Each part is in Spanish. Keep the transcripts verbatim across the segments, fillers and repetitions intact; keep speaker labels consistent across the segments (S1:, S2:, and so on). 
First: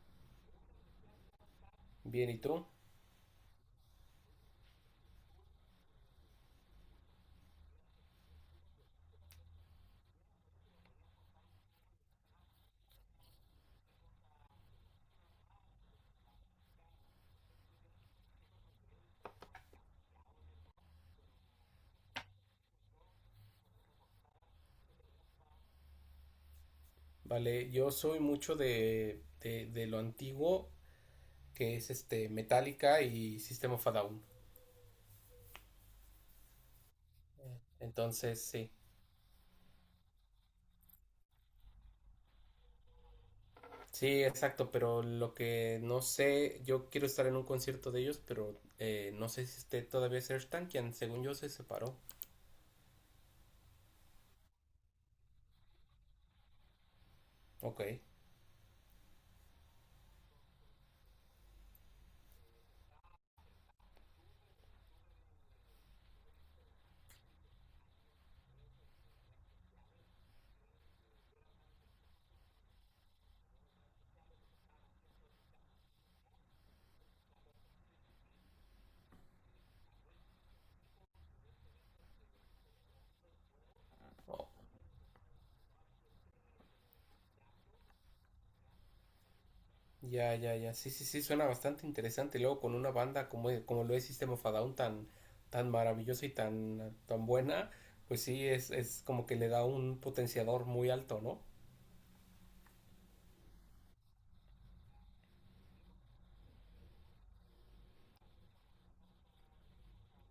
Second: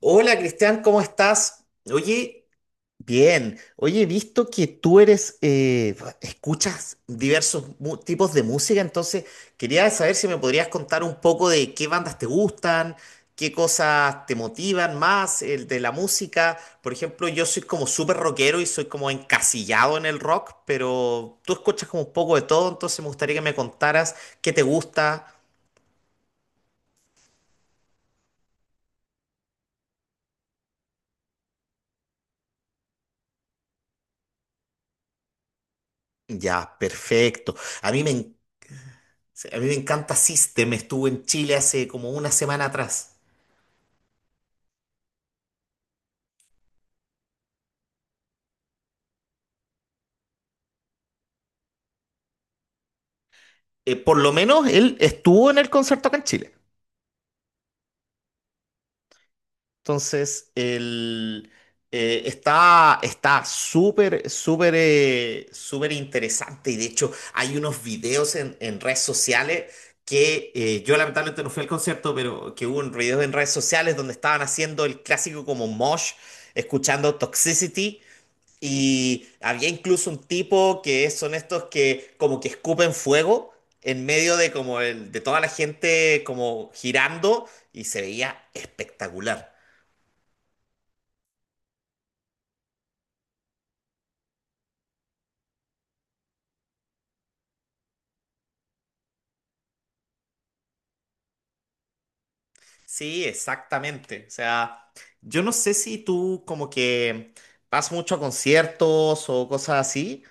S1: Hola Cristian, ¿cómo estás?
S2: Bien, ¿y
S1: Oye,
S2: tú?
S1: bien. Oye, he visto que tú eres, eh, escuchas diversos mu- tipos de música, entonces quería saber si me podrías contar un poco de qué bandas te gustan, qué cosas te motivan más, el de la música. Por ejemplo, yo soy como súper rockero y soy como encasillado en el rock, pero tú escuchas como un poco de todo, entonces me gustaría que me contaras qué te gusta.
S2: Vale, yo soy mucho de, de, de lo antiguo, que es este Metallica y System of a Down.
S1: Ya, perfecto. A mí me
S2: Entonces, sí.
S1: Sí, a mí me encanta System, estuvo en Chile hace como una semana atrás.
S2: Sí, exacto, pero lo que no sé, yo quiero estar en un concierto de ellos, pero eh, no sé si esté todavía Serge Tankian, según yo se separó.
S1: Eh, por lo menos él estuvo en el concierto acá en Chile.
S2: Ok.
S1: Entonces, él eh, está está súper, súper, eh, súper interesante. Y de hecho, hay unos videos en, en redes sociales que eh, yo lamentablemente no fui al concierto, pero que hubo un video en redes sociales donde estaban haciendo el clásico como mosh, escuchando Toxicity. Y había incluso un tipo que son estos que como que escupen fuego en medio
S2: O-
S1: de como el- de toda la gente como girando y se veía espectacular.
S2: Ya, ya, ya. Sí, sí, sí, suena bastante interesante. Y luego con una banda como, como lo es System of a Down tan, tan maravillosa y tan, tan buena, pues sí, es, es como que le da un potenciador muy alto, ¿no?
S1: Sí, exactamente. O sea, yo no sé si tú como que vas mucho a conciertos o cosas así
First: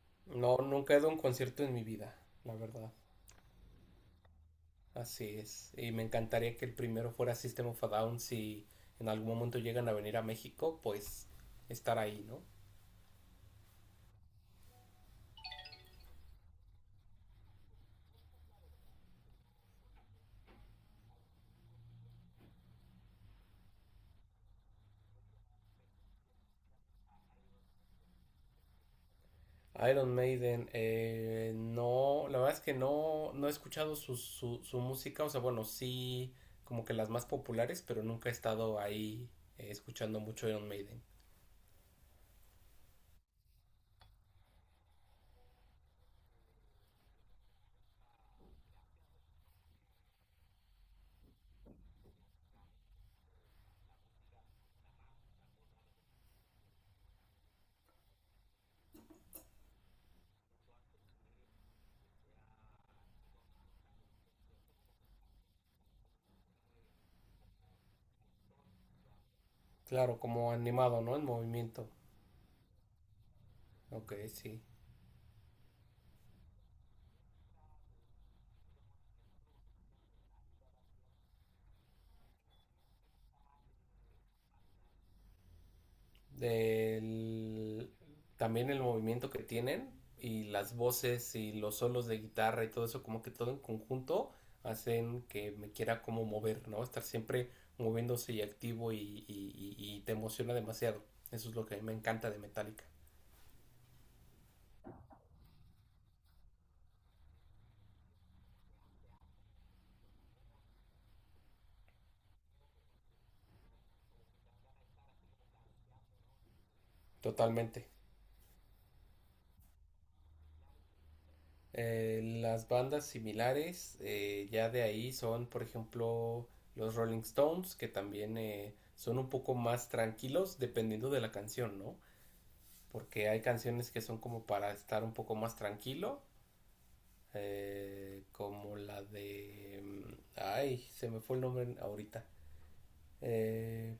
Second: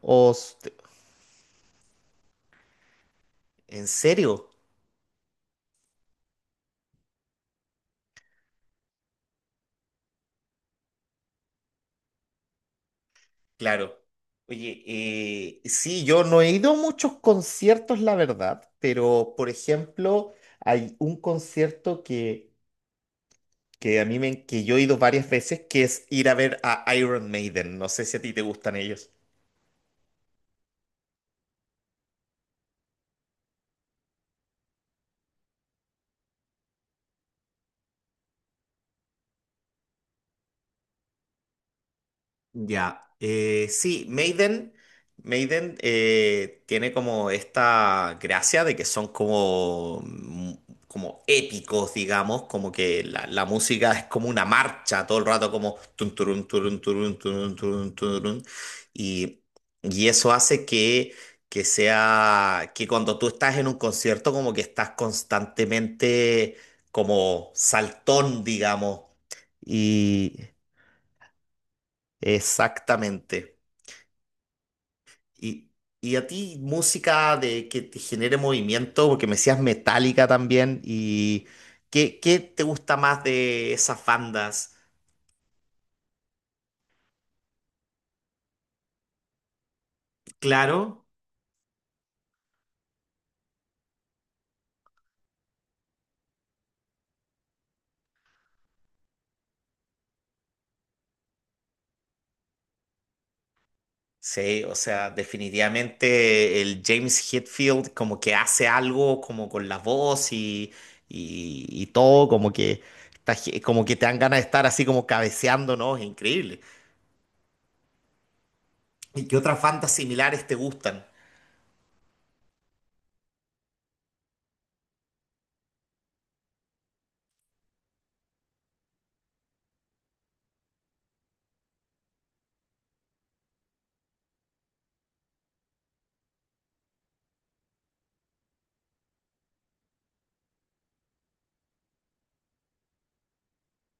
S1: o s-
S2: No, nunca he dado un concierto en mi vida, la verdad.
S1: en serio.
S2: Así es. Y me encantaría que el primero fuera System of a Down si en algún momento llegan a venir a México, pues estar ahí, ¿no?
S1: Claro. Oye, eh, sí, yo no he ido a muchos conciertos, la verdad, pero por ejemplo, hay un concierto que que a mí me, que yo he ido varias veces, que es ir a ver a Iron Maiden. No sé si a ti te gustan ellos.
S2: Iron Maiden, eh, no, la verdad es que no, no he escuchado su, su, su música, o sea, bueno, sí, como que las más populares, pero nunca he estado ahí eh, escuchando mucho Iron Maiden.
S1: Ya, eh, sí, Maiden, Maiden eh, tiene como esta gracia de que son como, mm, como épicos, digamos, como que la, la música es como una marcha todo el rato, como tun, turun, turun, turun, turun, turun, turun, y, y eso hace que, que sea, que cuando tú estás en un concierto como que estás constantemente como saltón, digamos,
S2: Claro,
S1: y
S2: como animado, ¿no? En movimiento.
S1: exactamente.
S2: Ok, sí.
S1: Y, y a ti, música de que te genere movimiento, porque me decías metálica también, y ¿qué, qué te gusta más de esas bandas?
S2: del- También el movimiento que tienen y las
S1: Claro,
S2: voces y los solos de guitarra y todo eso, como que todo en conjunto hacen que me quiera como mover, ¿no? Estar siempre moviéndose y activo y, y- y- y te emociona demasiado. Eso es lo que a mí me encanta de Metallica.
S1: sí, o sea, definitivamente el James Hetfield como que hace algo como con la voz y, y, y todo, como que, está ge- como que te dan ganas de estar así como cabeceando, ¿no? Es increíble.
S2: Totalmente.
S1: ¿Y qué otras bandas similares te gustan?
S2: Eh, las bandas similares, eh, ya de ahí son, por ejemplo, los Rolling Stones, que también eh, son un poco más tranquilos dependiendo de la canción, ¿no? Porque hay canciones que son como para estar un poco más tranquilo, eh, como la de... Ay, se me fue el nombre ahorita. Eh,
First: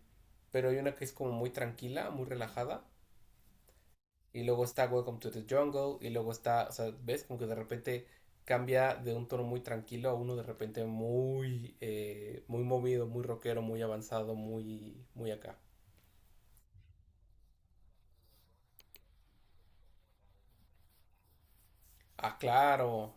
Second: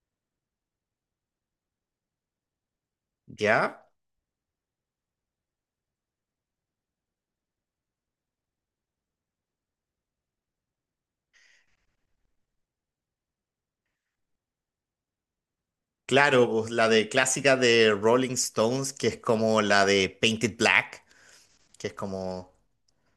S2: pero hay una que es como muy tranquila, muy relajada.
S1: ¿Ya?
S2: Y luego está Welcome to the Jungle. Y luego está, o sea, ves como que de repente cambia de un tono muy tranquilo a uno de repente muy, eh, muy movido, muy rockero, muy avanzado, muy, muy acá.
S1: Claro, pues la de clásica de Rolling Stones, que es como la de Painted Black, que es
S2: Ah,
S1: como,
S2: claro.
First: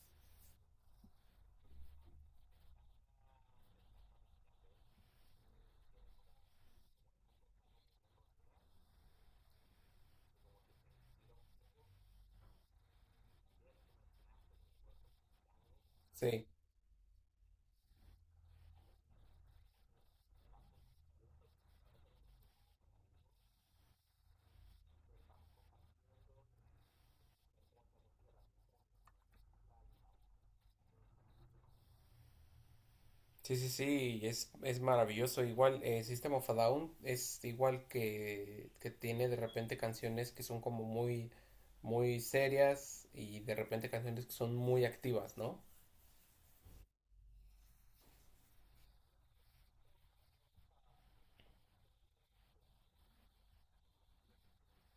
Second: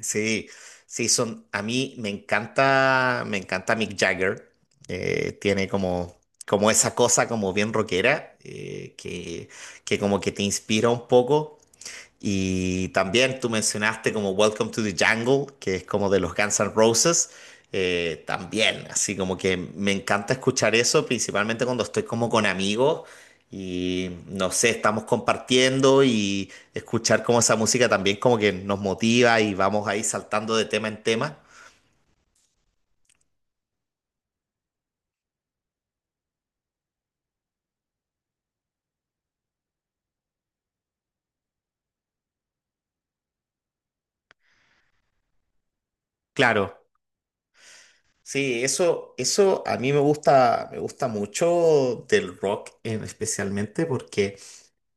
S1: sí, sí, son, a mí me encanta, me encanta Mick Jagger, eh, tiene como, como esa cosa como bien rockera, eh, que, que como que te inspira un poco. Y también tú mencionaste como Welcome to the Jungle, que es como de los
S2: Sí.
S1: Guns N' Roses. eh, también, así como que me encanta escuchar eso, principalmente cuando estoy como con amigos y no sé, estamos compartiendo y escuchar como esa música también como que nos motiva y vamos ahí saltando de tema en tema.
S2: Sí, sí, sí, es, es maravilloso. Igual, eh, System of a Down es igual que, que tiene de repente canciones que son como muy, muy serias y de repente canciones que son muy activas, ¿no?
S1: Claro, sí, eso, eso a mí me gusta, me gusta mucho del rock, eh, especialmente porque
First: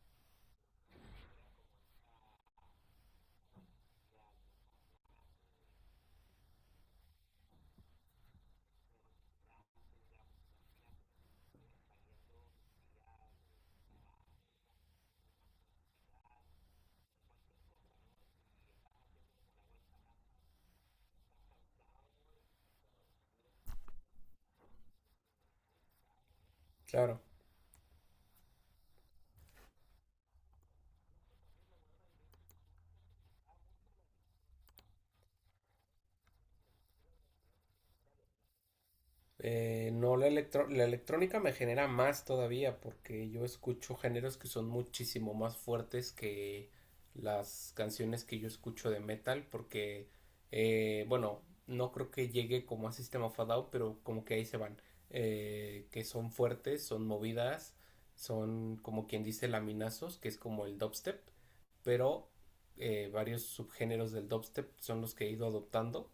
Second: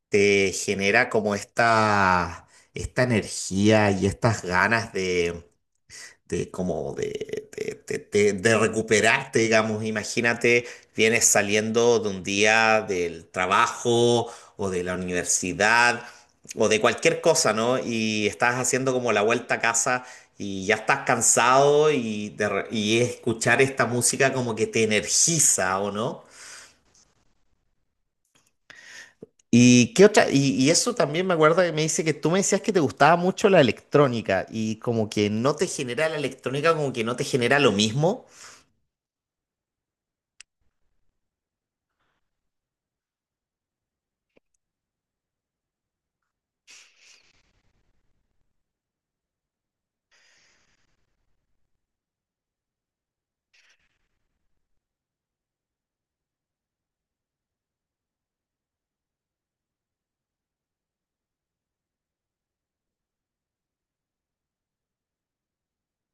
S1: te genera como esta, esta energía y estas ganas de, de como de, de, de- de- de recuperarte, digamos. Imagínate, vienes saliendo de un día del trabajo o de la universidad o de cualquier cosa, ¿no? Y estás haciendo como la vuelta a casa. Y ya estás cansado y, de re- y escuchar esta música como que te energiza, ¿o no?
S2: Claro.
S1: ¿Y qué otra? Y, y eso también me acuerdo que me dice que tú me decías que te gustaba mucho la electrónica y como que no te genera la electrónica, como que no te genera lo mismo.
S2: Eh, no, la, electro- la electrónica me genera más todavía porque yo escucho géneros que son muchísimo más fuertes que las canciones que yo escucho de metal porque, eh, bueno, no creo que llegue como a System of a Down, pero como que ahí se van, eh, que son fuertes, son movidas, son como quien dice laminazos, que es como el dubstep, pero eh, varios subgéneros del dubstep son los que he ido adoptando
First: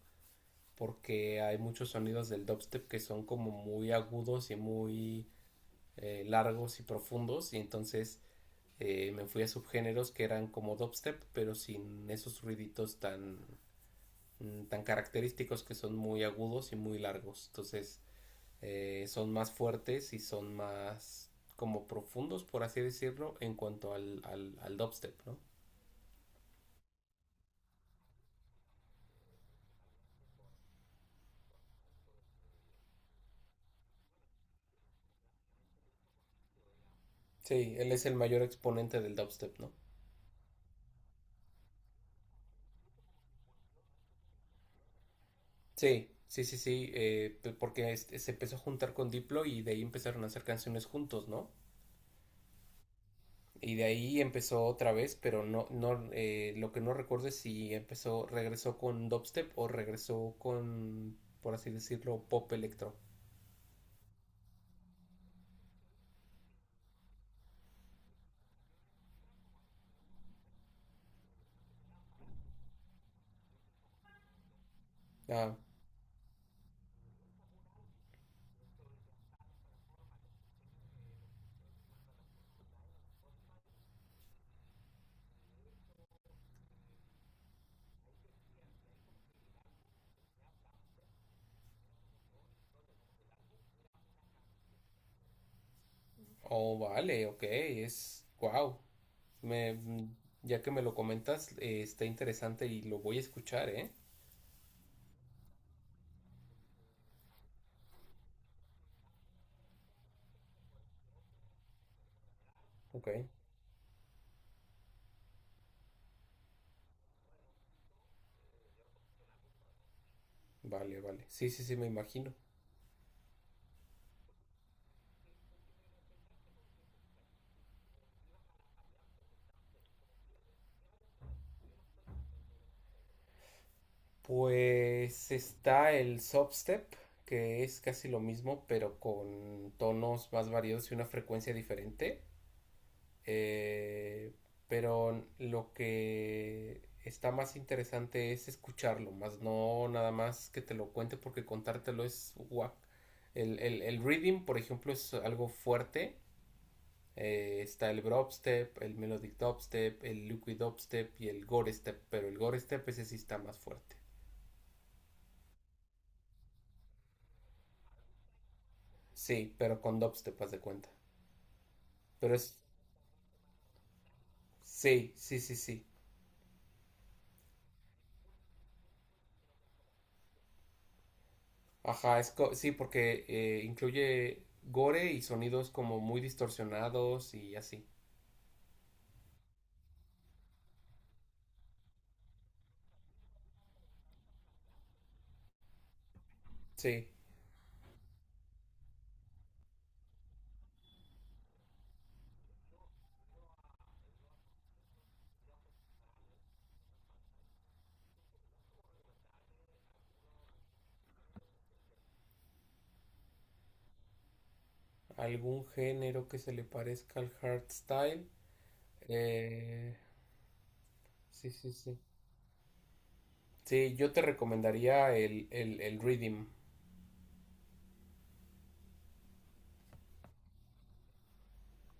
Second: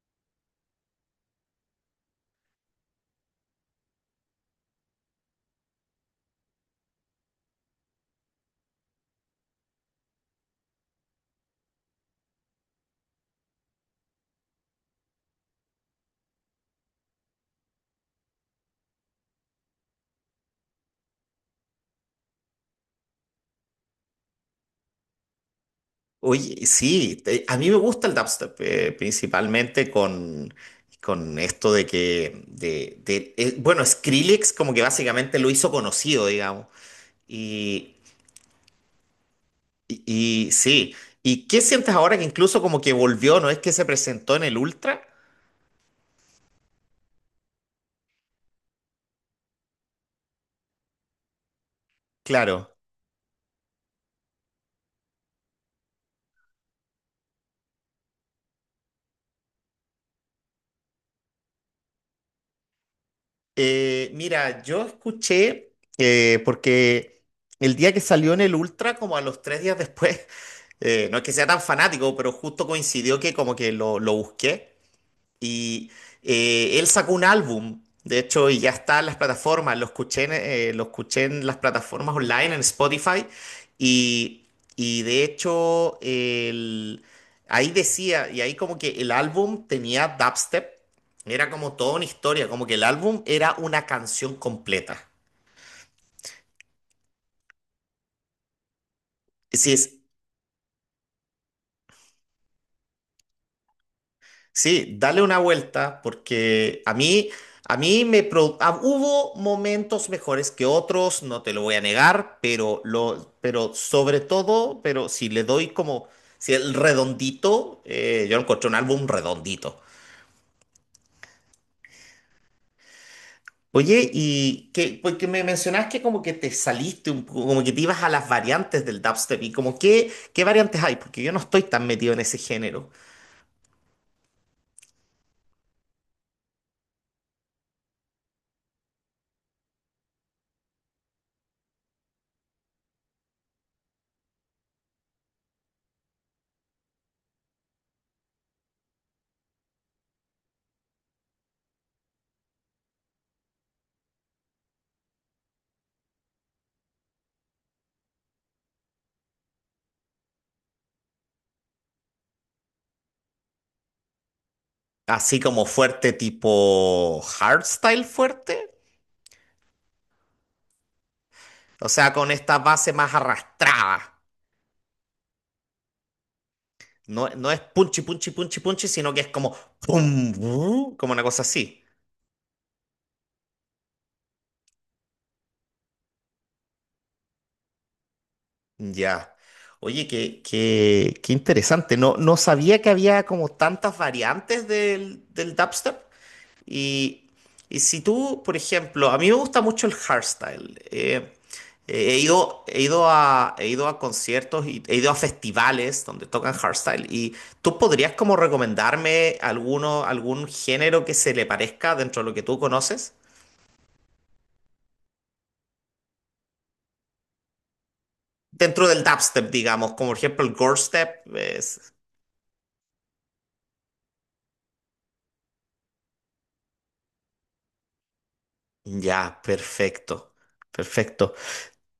S2: porque hay muchos sonidos del dubstep que son como muy agudos y muy eh, largos y profundos y entonces eh, me fui a subgéneros que eran como dubstep pero sin esos ruiditos tan mm, tan característicos que son muy agudos y muy largos, entonces eh, son más fuertes y son más como profundos, por así decirlo, en cuanto al, al, al dubstep, no.
S1: Oye, sí, te- a mí me gusta el dubstep, eh, principalmente con, con esto de que, de, de- eh, bueno, Skrillex como que básicamente lo hizo conocido, digamos.
S2: Sí, él
S1: Y,
S2: es el mayor exponente del dubstep, no.
S1: y, y sí, ¿y qué sientes ahora que incluso como que volvió, no es que se presentó en el Ultra?
S2: Sí, sí, sí, sí, eh, p- porque este, se empezó a juntar con Diplo y de ahí empezaron a hacer canciones juntos, ¿no?
S1: Claro.
S2: Y de ahí empezó otra vez, pero no, no, eh, lo que no recuerdo es si empezó, regresó con dubstep o regresó con, por así decirlo, pop electro.
S1: Eh, mira, yo escuché, eh, porque el día que salió en el Ultra, como a los tres días después, eh, no es que sea tan fanático, pero justo coincidió que como que lo, lo busqué.
S2: Ah,
S1: Y eh, él sacó un álbum, de hecho, y ya está en las plataformas. Lo escuché en, eh, lo escuché en las plataformas online, en Spotify. Y, y de hecho, el- ahí decía, y ahí como que el álbum tenía dubstep. Era como toda una historia, como que el álbum era una canción completa.
S2: oh, vale, ok, es, wow.
S1: Sí,
S2: Me,
S1: es
S2: mm, ya que me lo comentas, eh, está interesante y lo voy a escuchar, ¿eh?
S1: sí, dale una vuelta porque a mí, a mí me pro- ah, hubo momentos mejores que otros, no te lo voy a negar, pero
S2: Ok,
S1: lo, pero sobre todo, pero si le doy como, si el redondito, eh, yo encontré un álbum redondito.
S2: vale, vale. Sí, sí, sí, me imagino.
S1: Oye, y que, porque me mencionás que como que te saliste un poco, como que te ibas a las variantes del dubstep y como qué, qué variantes hay, porque yo no estoy tan metido en ese género.
S2: Pues está el substep, que es casi lo mismo, pero con tonos más variados y una frecuencia diferente. Eh, pero lo que está más interesante es escucharlo, más no nada más que te lo cuente, porque contártelo es guac. El, el, el reading, por ejemplo, es algo fuerte. Eh, está el Brobstep, el Melodic Dubstep, el Liquid Dubstep y el Gore Step, pero el Gore Step ese sí está más fuerte.
S1: Así como fuerte tipo hardstyle fuerte.
S2: Sí, pero con dubstep, haz de cuenta.
S1: O sea, con
S2: Pero
S1: esta
S2: es.
S1: base más arrastrada.
S2: Sí, sí, sí, sí.
S1: No, no es punchi, punchi, punchi, punchi, sino que es como pum, bu, como una cosa así.
S2: Ajá, es co- sí, porque eh, incluye gore y sonidos como muy distorsionados y así.
S1: Ya. Oye, qué, qué, qué interesante. No, no sabía que había como tantas variantes del, del dubstep.
S2: Sí,
S1: Y, y si tú, por ejemplo, a mí me gusta mucho el hardstyle. eh, eh, he ido, he ido a, he ido a conciertos y he ido a festivales donde tocan hardstyle. ¿Y tú podrías como recomendarme alguno, algún género que se le parezca dentro de lo que tú conoces?
S2: algún género que se le parezca al hardstyle.
S1: Dentro del dubstep, digamos,
S2: Eh,
S1: como por ejemplo el gore step.
S2: sí, sí,
S1: Es,
S2: sí. Sí, yo te recomendaría el, el, el Rhythm,
S1: ya, perfecto. Perfecto.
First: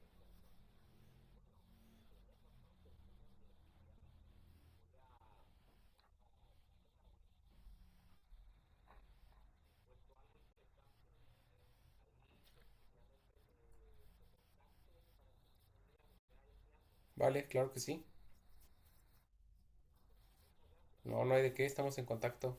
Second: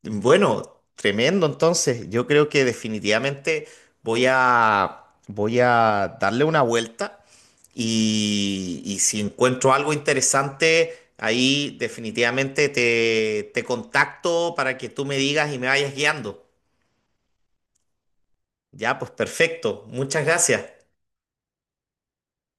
S1: Bueno, tremendo. Entonces, yo creo que definitivamente voy a voy a darle una vuelta y, y si encuentro algo interesante, ahí definitivamente te, te contacto para que tú me digas y me vayas guiando.
S2: ¿vale? Claro que sí.
S1: Ya, pues perfecto. Muchas gracias.
S2: No, no hay de qué, estamos en contacto.